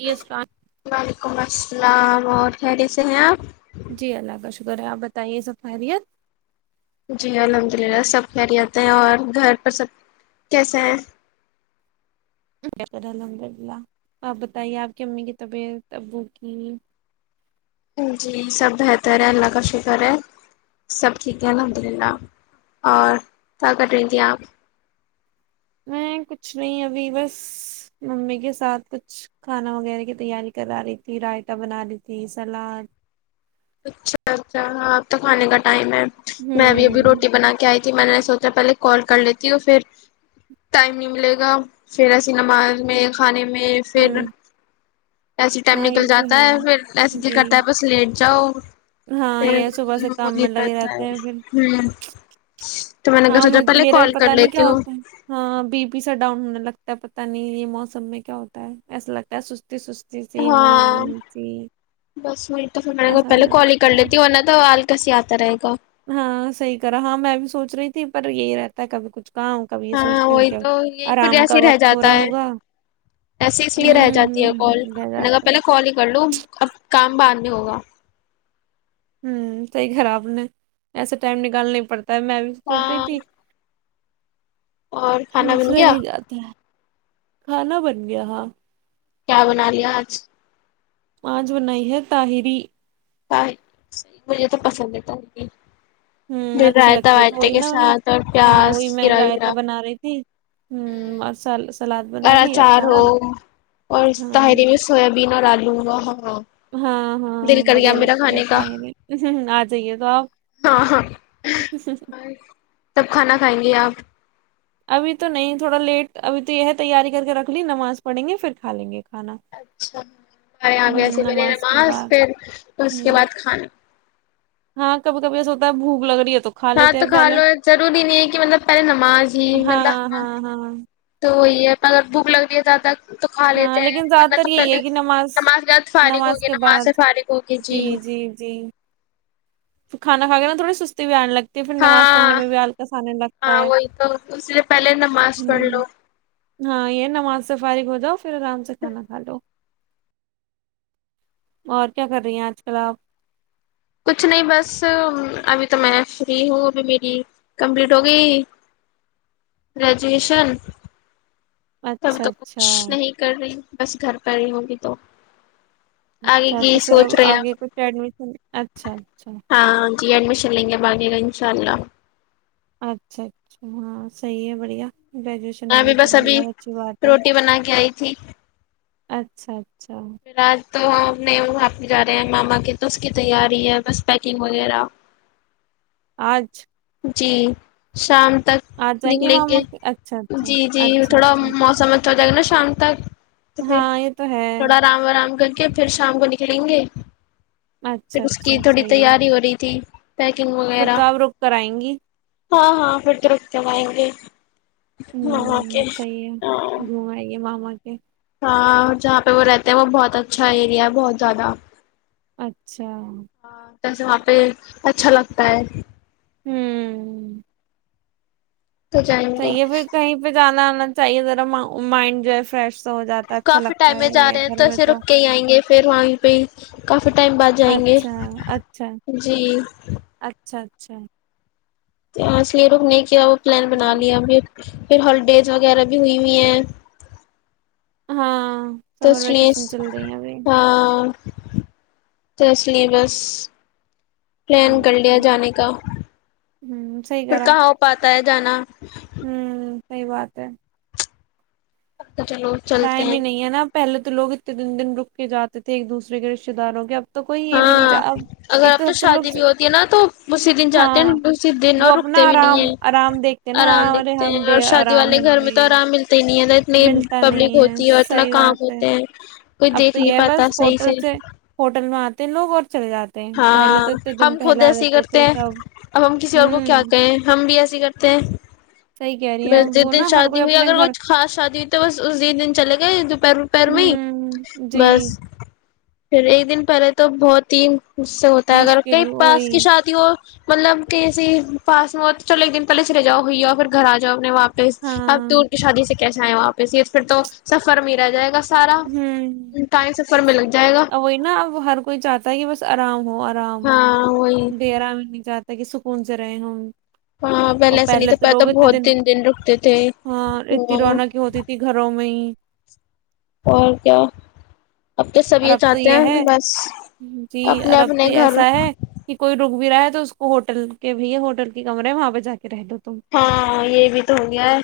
جی السلام وعلیکم السلام [unintelligible] اللام اورہ ٹھریے سے ہیں آپ جی اللہ کا شکر ہے آپ بتائیے سفاریت [unintelligible] بر الحمد للہ آپ بتائیے آپ کی امی کی طبیعت ابو کی جی سب بہتر ہے اللہ کا شکر ہے سب ٹھیک ہے الحمد للہ اور کیا کر رہی تھی آپ میں کچھ نہیں ابھی بس ممی کے ساتھ کچھ کھانا وغیرہ کی تیاری کرا رہی تھی رائتہ بنا رہی تھی سلاد اچھا اچھا ہاں اب تو کھانے کا ٹائم ہے میں بھی ابھی ہوں روٹی بنا کے آئی میں نے سوچا پہلے کال کر لیتی اور پھر ٹائم نہیں ملے گا پھر ایسی نماز میں کھانے میں میں ہوں پھر ایسی ٹائم ہاں نکل یہ تو جاتا ہے پھر ایسے د جی کرتا ہے بس لیٹ جاؤ پ ہاں یہ صبح سے کام نہیں میں پ لگے ہے رہتے ہیں پھر ہ [unintelligible] ہاں مج میرا بھی پتا نہیں لیتی کیا ہوں ہوتا ہے ہاں بی پی سا ڈاؤن ہونے لگتا پتا نہیں ہے یہ موسم میں کیا ہوتا ہے ایسا لگتا ہے س ہاں بس وہیں تو پھر میںے ایسا نہ پہلے کال ہی کر لگتا ہے لیتی ہ ورنہ تو کیسے آتا رہے گا ہاں صحیح کرا ہاں میں بھی سوچ رہی تھی پر یہی رہتا ہے کبھی کچھ کام کبھی یہ ہاں سوچتی ہوں وہی کہ تو یہ پھر آرام جیسے کا ہی رہ وقت ہو جاتا رہا ہے ہوگا ایسے اس لیے رہ ہوں جاتی ہے کال ہوں رہ میں نے کہا جاتا ہے پہلے کال ہی کر لوں اب کام بعد نہیں ہوگا ہ صحیح خراب ن ایسا ٹائم نکالنا پڑتا پر میں بھی سونچ رہی ہاں تھی اور کھانا بن بس رہ گیا ہی جاتا ہے کھانا بن گیا ہاں کیا بنا رہی آج آج بنائی ہے طاہری سحی مجھے تو پسند ہے تاہری ہمم اچھی لگتی ہے تو وہی نا انہیں اور ہاں پیاز وہی میں کھیرا ویرا رائتا بنا رہی تھی ہمم اور س سلاد بنا اور لی اچار ہو ہمم بین اور الوں اوہو ہاں ہاں بڑھیا کھانے لگتا کا ہے آ جائیے تو آپ ہاں سب کھانا کھائیں گے آپ ابھی تو نہیں تھوڑا لیٹ ابھی تو یہ تیاری کر کے رکھ لی نماز پڑیں گے پھر کھا لیں گے کھانا اچھا ہمارے یہاں ہوں پسے بہلے کے نماز بعد پھر اس کے ہوں بعد کھانا ہاں کب کبھی ایس ہوتا ہے بوک لگ رہی ہے تو ہاں لیتے تو ہیں کھا پہلے لو ضروری نہیں ہے کہ مطلب پہلے نماز ہی مطلب ہاں تو وہی اگر بھوک لگتی ہے زیادہ تو کھا لیتے ہاں ہیں لیکن زیادہ ورنہ تر تو یہی پہلے ہے کہ نماز یاد فارغ کے ہوگی نماز سے بعد فارغ ہوگی جی کھانا کھا کے نہ تھوڑی سستی بھی آ لگتی پھر نماز پڑھنے ہاں میں بھی ہلکاس آنے لگتا ہاں ہے وہی تو اس لیے پہلے نماز پڑھ ہمم لو ہاں یہ نماز سے فارگ ہو جاو پھر آرام سے کھانا کھا لو اور کیا کر رہی ہیں آج کل آپ کچھ نہیں بس ابھی تو میں فری ہوں میری کمپلیٹ ہو گئی گریجویشن تب اچھا تو اچھا کچھ نہیں کر رہی بس گھر پہ رہی ہگی تو آگے اچھا کی تو پھر اب سوچ رہے ہیں آپ آگے کچھ ایڈمیشن اچھا اچھا ہاں جی ایڈمیشن لیں گے باغی گنج انشاء اللہ اچھا اچھا ہاں صحیح ہے بڑھیا گریجویشن ہو گئی ابھی بس چلیے ابھی بہت اچھی بات ہے روٹی بنا کے آئی تھی اچھا پھر آج توہم اپنے وہاں پہ جا رہے ہیں ماما کے تو اس کی تیاری ہے بس پیکنگ وغیرہ آج جی شام تک آج جائیں نکلیں گے ماما کے اچھا اچھا جی جی اچھا تھوڑا اچھا موسم ہو جائے گا نا شام تک تو پھر ہاں یہ تو ہے تھوڑا آرام آرام کر کہ پھر شام کو نکلیں گے اچھا پھر اس کی اچھا تھوڑی صحیح ہے تیاری ہو رہی تھی پیکنگ پھر وغیرہ تو آپ رک کر آئیں گی ہاں ہاں پھر تو ہم رک کرائیں گے ہاں اوکے ہوں صحیح ہاں ہے گھوم آئیے [unintelligible] کاں جہاں پہ وہ رہتے ہیں وہ بہت اچھا ایریا ہے بہت زیادہ اچھا ہاں جیسے وہاں پہ اچھا لگتا ہے ہمم تو جائیں گے چاہیے پھر کہیں پہ جانا چاہیے ذرا مائنڈ جو ہے فرش کافی ٹائم میں جا رہے ہیں تو ایسے رک کے ہی آئیں گے پھر وہیں پہ کافی ٹائم بعد جائیں گے اچھا اچھا جی اچھا اچھا اس لیے رک ئنے کیا پلان بنا ہوں، لیا میں پھر ہالیڈیز وغیرہ بھی ہوئی ہوئی ہیں ہاں سمر تسلیس ویکیشن چل رہی ہیں ابھی ہاں تسلی بس پلان کر اچھا لیا جانے کا ہوں پھر کہا ہو پاتا ہے جانا ہمم صحیح بات ہے تو چلو چلتے ٹائم ہیں ہی نہیں ہے نا پہلے تو تولوگ اتنے تن دن رک کے جاتے تھے ایک دوسرے کے رشتے داروں کے اب تو کوئی یہ بھی نہیں ہاں چاہ اب اگر ایک اب تو سب سے لوگ شادی بھی ہوتی ہے نا تو اسی دن جاتے ہیں ہاں اسی دن وہ اور اپنا رکتے بھی نہیں آرام ہے آرام دیکھتے ہیں نا آرام ارے دکھتے ہم ہیں اور بے شادی آرام والے ہوں گھر میں گے تو آرام ملتے ہی نہیں ہے اتنی ملتا پبلک نہیں ہوتی ہے اور اتنا صحیح کام بات ہے ہوتے ہیں کوئی اب دیکھ تو یہ نہیں ہے پاتا بس صحیح ہوٹل سے ہوٹل میں آتے لوگ اور چلے جاتے ہیں پہلے ہاں تو اتنے دن ہم خود پہلے آ ایسیے ہی جاتے کرتے تھے ہیں سب اب ہم کسی اور کو کیا ہوں کہیں ہم بھی ایسیے ہی کرتے صحیح کہہ ہیں رہی ہیں اب بس وہ جس دن نا ہر شادی کوئی ہوئی اپنے اگر گھر کچھ خاص شادی ہوئی تو بس اس جس دن چلے گئے دوپہر وپہر میں ہی ہوں جی بس پھر ایک دن پہلے تو بہت ہی اس سے ہوتا ہے اگر مشکل کئی پاس وہی کی شادی ہو مطلب کہی سے پاس میں چلو ایک دن پہے چرے جاؤ ہوئی ہے اور پھر گھر آ جاؤ اپنے واپس اب ہاں تو شادی سے کیسا ہے واپس یہ پھر تو سفر میں رہ جائے گا سارا ہمم ٹائم سفر میں لگ جائے گا ا وہی نا اب ہر کوئی چاہتا ہے کہ بس آرام ہو کام ہاں وہی ڈیرا بھی نہیں چاہتے تے کہ سکون سے رہے ہم ہاں پہلے ایسا نہیں تھا پہ تو بہت دن دن رکتے تھے ہاں اتنی ہاں رونقیں ہوتی تھی گھروں میں ہی اور کیا؟ اب کے سب اور یہ اب تو چاہتے ہیں ہے بس جی اور اپنے اب تو اپنے یہ گھر ایسا ہے کہ کوئی رک بھی رہا ہے تو اس کو ہوٹل کے بھیھ ہوٹل کی کمرے ہے وہاں پہ جا کے رہ لو تم ہاں یہ بھی تو ہو گیا ہے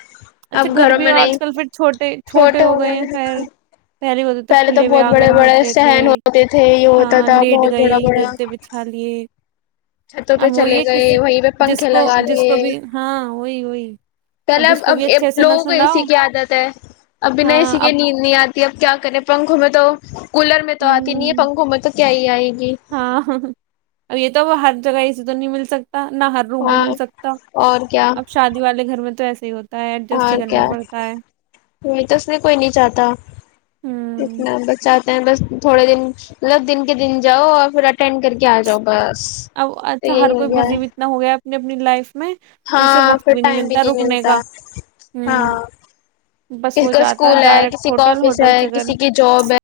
اچھا اب گھر گھروں بھی میں نہیں آج کل پھر چھوٹے چھوٹے ہو ہیں خیر گئے ہوتے پہلے تو کھلے ہوئے بہت بڑے آنگن بڑے ہوتے تھے سہن ہوتے تھے یہ ہوتا ہاں تھا لیٹ بہت بڑا گئے بڑا گدے بچھا لیے چھتوں پہ اب چلے وہی ہے گئے کسی وہیں پہ جس پنکھے کو لگا جس لیے کو بھی ہاں وہی وہی پہلے جس کو اب بھی اچھے سے نہ لوگوں کو اے سی سناؤ کی عادت ہے اب بنا اے ہاں سی کے اب نیند نہیں آتی کہ اب کیا کریں پنکھوں میں تو کولر میں تو آتی نہیں ہے ہوں پنکھوں میں تو کیا ہی آئے گی ہاں اب یہ تو ہر جگہ یہے تو نہیں مل سکتی نہ ہر روم میں ہاں مل سکتا اور کیا اب شادی والے گھر میں تو ایسے [unintelligible] اور ہی کرنا کیا پڑتا ہے وہی تو اس میں کوئی نہیں چاہتا ہوں اتنا بچہ بس تھوڑے دن مطلب دن کے دن جاؤ اور پھر اٹینڈ کر کے آ جاؤ بس اب تو اچھا یہی ہر ہو کوئی گیا ہے بزی اتنا ہو گیا اپنی اپنی لائف میں اسے ہاں وقت پھر ٹائم بھی نہیں رکنے ملتا کا ہاں ہوں بس کسی وہ کو جاتا اسکول ہے ڈائریکٹ کسی کا ہوٹل آفس ہوٹل ہے کسی کی جاب ہے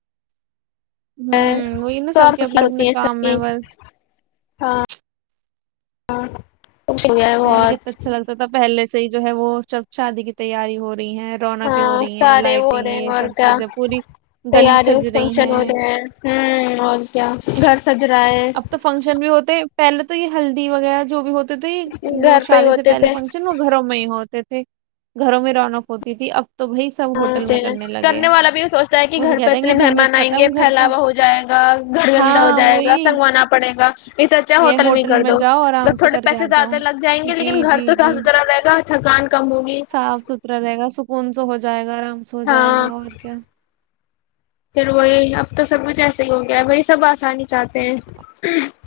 ہمم وہی نا سب کے اپنے ہوتی اپنے ہیں سب کام میں کی بس ہاں ہاں پہلے کتنا اچھا لگتا تھا پہلے سے سے جو ہے وہ جب شادی کی تیاری ہو رہی ہیں رونقیں ہو ہاں رہی ہیں سارے ہو لائٹنگ رہے یہ ہیں اور سب کیا چیزیں پوری گلی تیاری سج رہی فنکشن ہو رہے ہیں ہ اور کیا گھر سج رہا ہے اب تو فنکشن بھی ہوتے پہلے تو یہ ہلدی وغیرہ جو بھی ہو تھے جو گھر پہ ہی شادی سے ہوتے پہے تھے فنکشن وہ گھروں میں ہی ہوتے تھے گھروں میں رونق ہوتی تھی اب تو بھائی سب ہوٹل میں ہاں لگے کرنے ہیں والا بھی یہ سوچتا ہے کہ وہ تو گھر پہ کہتے ہیں کہ اتنے جھنجٹ مہمان آئیں گے ختم گھر کا پھیلاوا ہو جائے گا گھر گندا ہو ہاں جائے گا وہی سنگ آنا پڑے گا اسھ اچا یہ ہوٹل میں ہی کر دو جاؤ آرام بس سے تھوڑے کر کے آ پیسے جاؤ زیادہ لگ جائیں گے جی لیکن جی گھر تو صاف جی ستھرا رہے گا تھکان کم ہوگی کون سا ہو جائے گاا سو جائے ہاں گا اور کیا پھر وہی اب تو سب کچھ ایسے ہی ہو گیا ہے بھائی سب آسانی چاہتے ہیں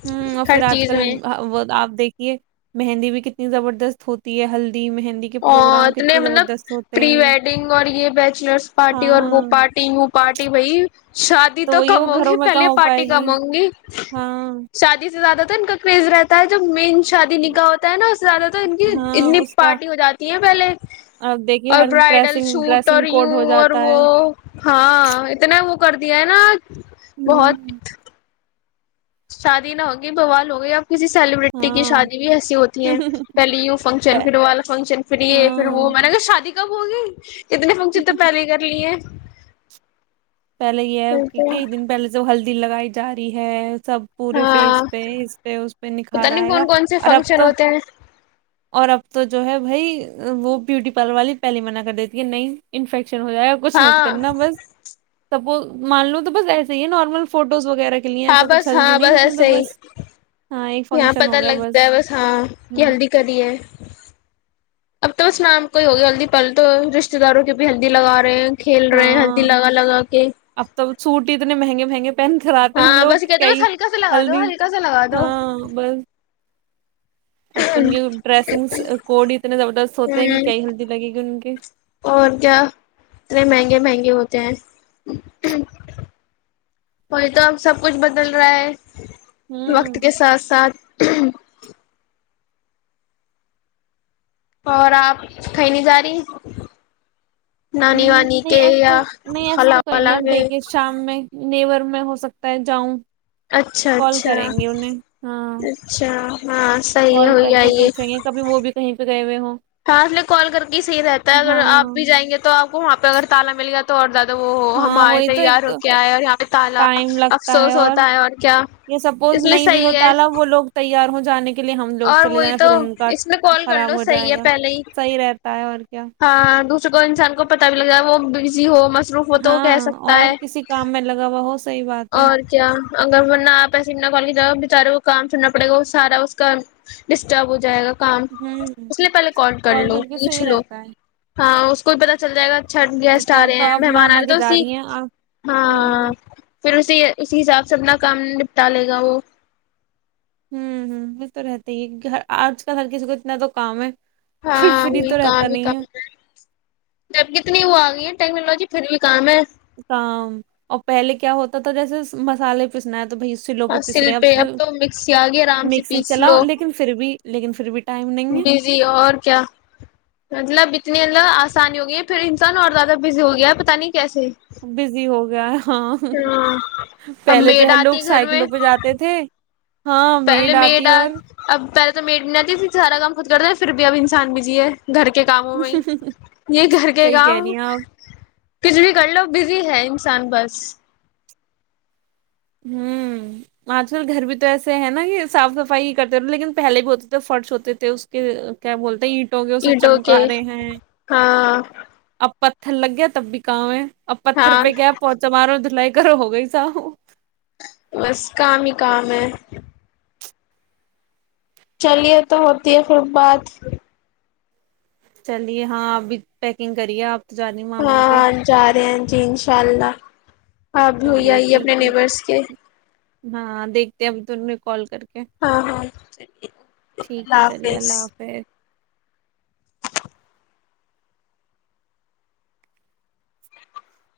ہوں اور ہر پھر آج چیز کل میں آ- وہ آپ دیکھیے مہندی بھی کتنی زبردست ہوتی ہے ہلدی مہندی کے اور پروگرام اتنے کتنے مطلب زبردست ہوتے پری ہیں ویڈنگ اور یہ بیچلرس پارٹی اور وہ ہاں پارٹی پارٹی بئی شادی تو وہی وہ کم ہوگی گھروں میں کہاں پہلے ہو پارٹی پائے کم ہوں گی ہاں شادی سے زیادہ کرز رہتا ہے جو مین شادی نکا ہوتا ہے نا زیادہ تر ان کی ہاں اتنی اس کا پارٹی ہو جاتی ہیں پہلے اب دیکھیے اور ہر برائڈل ڈریسنگ سوٹ اور ڈریسنگ کوڈ یوں ہو اور جاتا وہ ہے ہاں اتنا وہ کر د ہے نا بہت [unintelligible] شادی نہ ہوگی بوال ہوگی یا کسی سیلیبرٹی کی ہاں شادی بھی ایسی ہوتی ہے پہلے یو فنکشن پہ- پھر وہ والا فنکشن پھر یہ پھر وہ میں ہاں نے اگر شادی بو گی اتنی فنکشن تو پہلے ہی کر لی ہے پہلے یہ ہے کہ کئی دن پہلے تو ہلدی لگائی ج رہاری ہے سب پورے ہاں فیس پہ اس پہ اس پہ پتا نکھار نہیں آئے گا کون کون سے اور اب فنکشن تو ہوتے ہیں اور اب تو جو ہے بھائی وہ بیوٹی پارلر والی پہلیے منع کر دیتی ہے نہیں انفیکٹ شن ہو جائے گا کچھ مت ہاں کرنا بس سپوز مان لو تو بس ایسے ہی ہے نارمل فوٹوز وغیرہ کے لیے ہاں ایسا بس کچھ ہلدی ہاں بس نہیں اس میں تو ایسے ہی بس ہاں ایک یہاں فنکشن پتا ہو گیا لگتا ہے بس ہاں کہ ہوں ہلدی کری ہے اب تو بس نام کو ہی ہوگیا ہلدی پل تو رشتے داروں کی بھی ہلدی لگا رہے ہیں کھیل رہے ہیں ہدی لگا لگا کے سٹ اتنے مہنے مہنگے پہن کرراتے ہیں ہاں لوگ بس کہتے بس کئی ہلکا سا لگا دو ہلدی ہلکا سا لگا دو ہاں بس اب تو ان کے ڈریسنگ کوڈ اتنے زبردست ہوتے ہیں کہ ہوں کیائی ہلدی لگے گی ان کے اور کیا اتنے مہنگے مہنگے ہوتے وہی تو اب سب کچھ بدل رہا ہے وقت ہوں کے ساتھ ساتھ [inaudible] اور آپ کہیں نہیں جا رہی نانی ہوں وانی کے نہیں ایسے یا نہیں ایسے خلا تو کوئی نہیں والال اب کے دیکھیے شام میں نیور میں ہو سکتا ہے جاؤں اچھا کال اچھا کریں گے انہیں ہاں اچھا ہاں صحیح ہے کال ہوئی کر کے آئیے پوچھیں گے کبھی وہ بھی کہیں پ گئے ہوئے ہوں ہاں لیے کال کر کے ہی صحیح رہتا ہے اگر آپ ہاں بھی جائیں گے تو آپ کو وہاں پہ اگر تالا ملے گا تو توور د وہ ہاں ہمارے وہی تو ایک تیار ہو تو کےئے اور یہاں پہ تالا افسوس ہوتا ہے اور کیا یہ سپوز اس لیے صحیح ہے جان کے لیے ہم لوگ اور چلے وہی جائیں تو پھر ان کا اس میں کال کر خراب لو ہو صحیح جائے ہے گا پہلے ہی صحیح رہتا ہے اور کیا ہاں دو کو انسان کو پتا بھی لگا ہے وہ بزی ہو مصروف ہو تو وہ کہہ ہاں سکتا اور ہے کسی کام میں لگا ہوا ہو صحیح بات ہے اور کیا اگر ورنہ آپ ایسے اتنا کال کی ج بتاارے کام چنا پڑے گا وہ سارا اس کا ڈسٹرب ہو جائے گا کام ہوں اس لیے پہلے کال کر لو کے پوچھ صحیح لو رہتا ہے ہاں کوئی پتا چل جائے گا چ گیسٹ آ تب رہے تو ہیں آپ مہمان آ ماما رہے کے تو اس جا رہی ہیں آپ ہاں ہوں پھر اسی اسی حساب سے اپنا کام نپٹا لے گا وہ ہوں ہ یہ تو رہتے ہی آج کل ہر کسی کو اتنا تو کام ہے کوئی ہاں فری وہ تو کام رہتا نہیں کام ہے جب کتنی وہ آ گئی ہے ٹیکنالوجی پھر بھی کام ہے کام اور پہلے کیا ہوتا تھا جیسے مسالے پسنا ہے تو بھائی سلوں پہ پس تصل رہے ہیں، پہ اب تو مکس یاگے رام سے مکسی پیس چلاؤ لو لیکن پھر بھی لیکن پھر بھی ٹائم نہیں ہے بزی اور کیا مطلب اتنے ط آسانی ہو گئی ہے پھر انسان اور زیاہ بزی ہو گیا ہے پتا نہیں کیسے بزی ہو گیا ہاں ہاں اب پہلے جو میڈ ہے آتی لوگ گھر میں سائیکلوں پہ جاتے تھے ہاں پہلے میڈ میر آتی اور ڈ اب پہل تو میری بھی نہیں سارا کام خود کرتا ہے پھر بھی اب انسان بھیجی ہے گھر کے کاموں میں یہ گھر کے صحیح کہہ کام رہی ہیں آپ کجلی کر لو بزی ہے انسان بس ہوں آج کل گھر بھی تو ایسے ہیں نا کہ صاف صفائی ہی کرتے رہ لیکن پہلے بھی ہوتے تھے فرش ہوتے تھے اس کے کیا بولتےٹ اٹوکے ہاں اب پتھر لگیا تب بھی کا ہے اب پتھر ہاں پہ گیا پہنچا مارا دھ لائی گھر ہو گئی س بس کام ہی کام ہے چلیے تو ہوتی ہے خھر بات چلیے ہاں اپ بھی پیکنگ کریے آپ تو جانی ماما کے ہاں جا رہے ہیں جی انشاء اللہ آپ بھی ہو ہی چلیے آئیے اپنے ٹھیک ہے نیبرس کے ہاں دیکھتے ہیں اب تووں نے کال کر کے ہاں ہاںلی اوکے ٹھیک ہے اللہ چلیے حافظ اللہ حافظ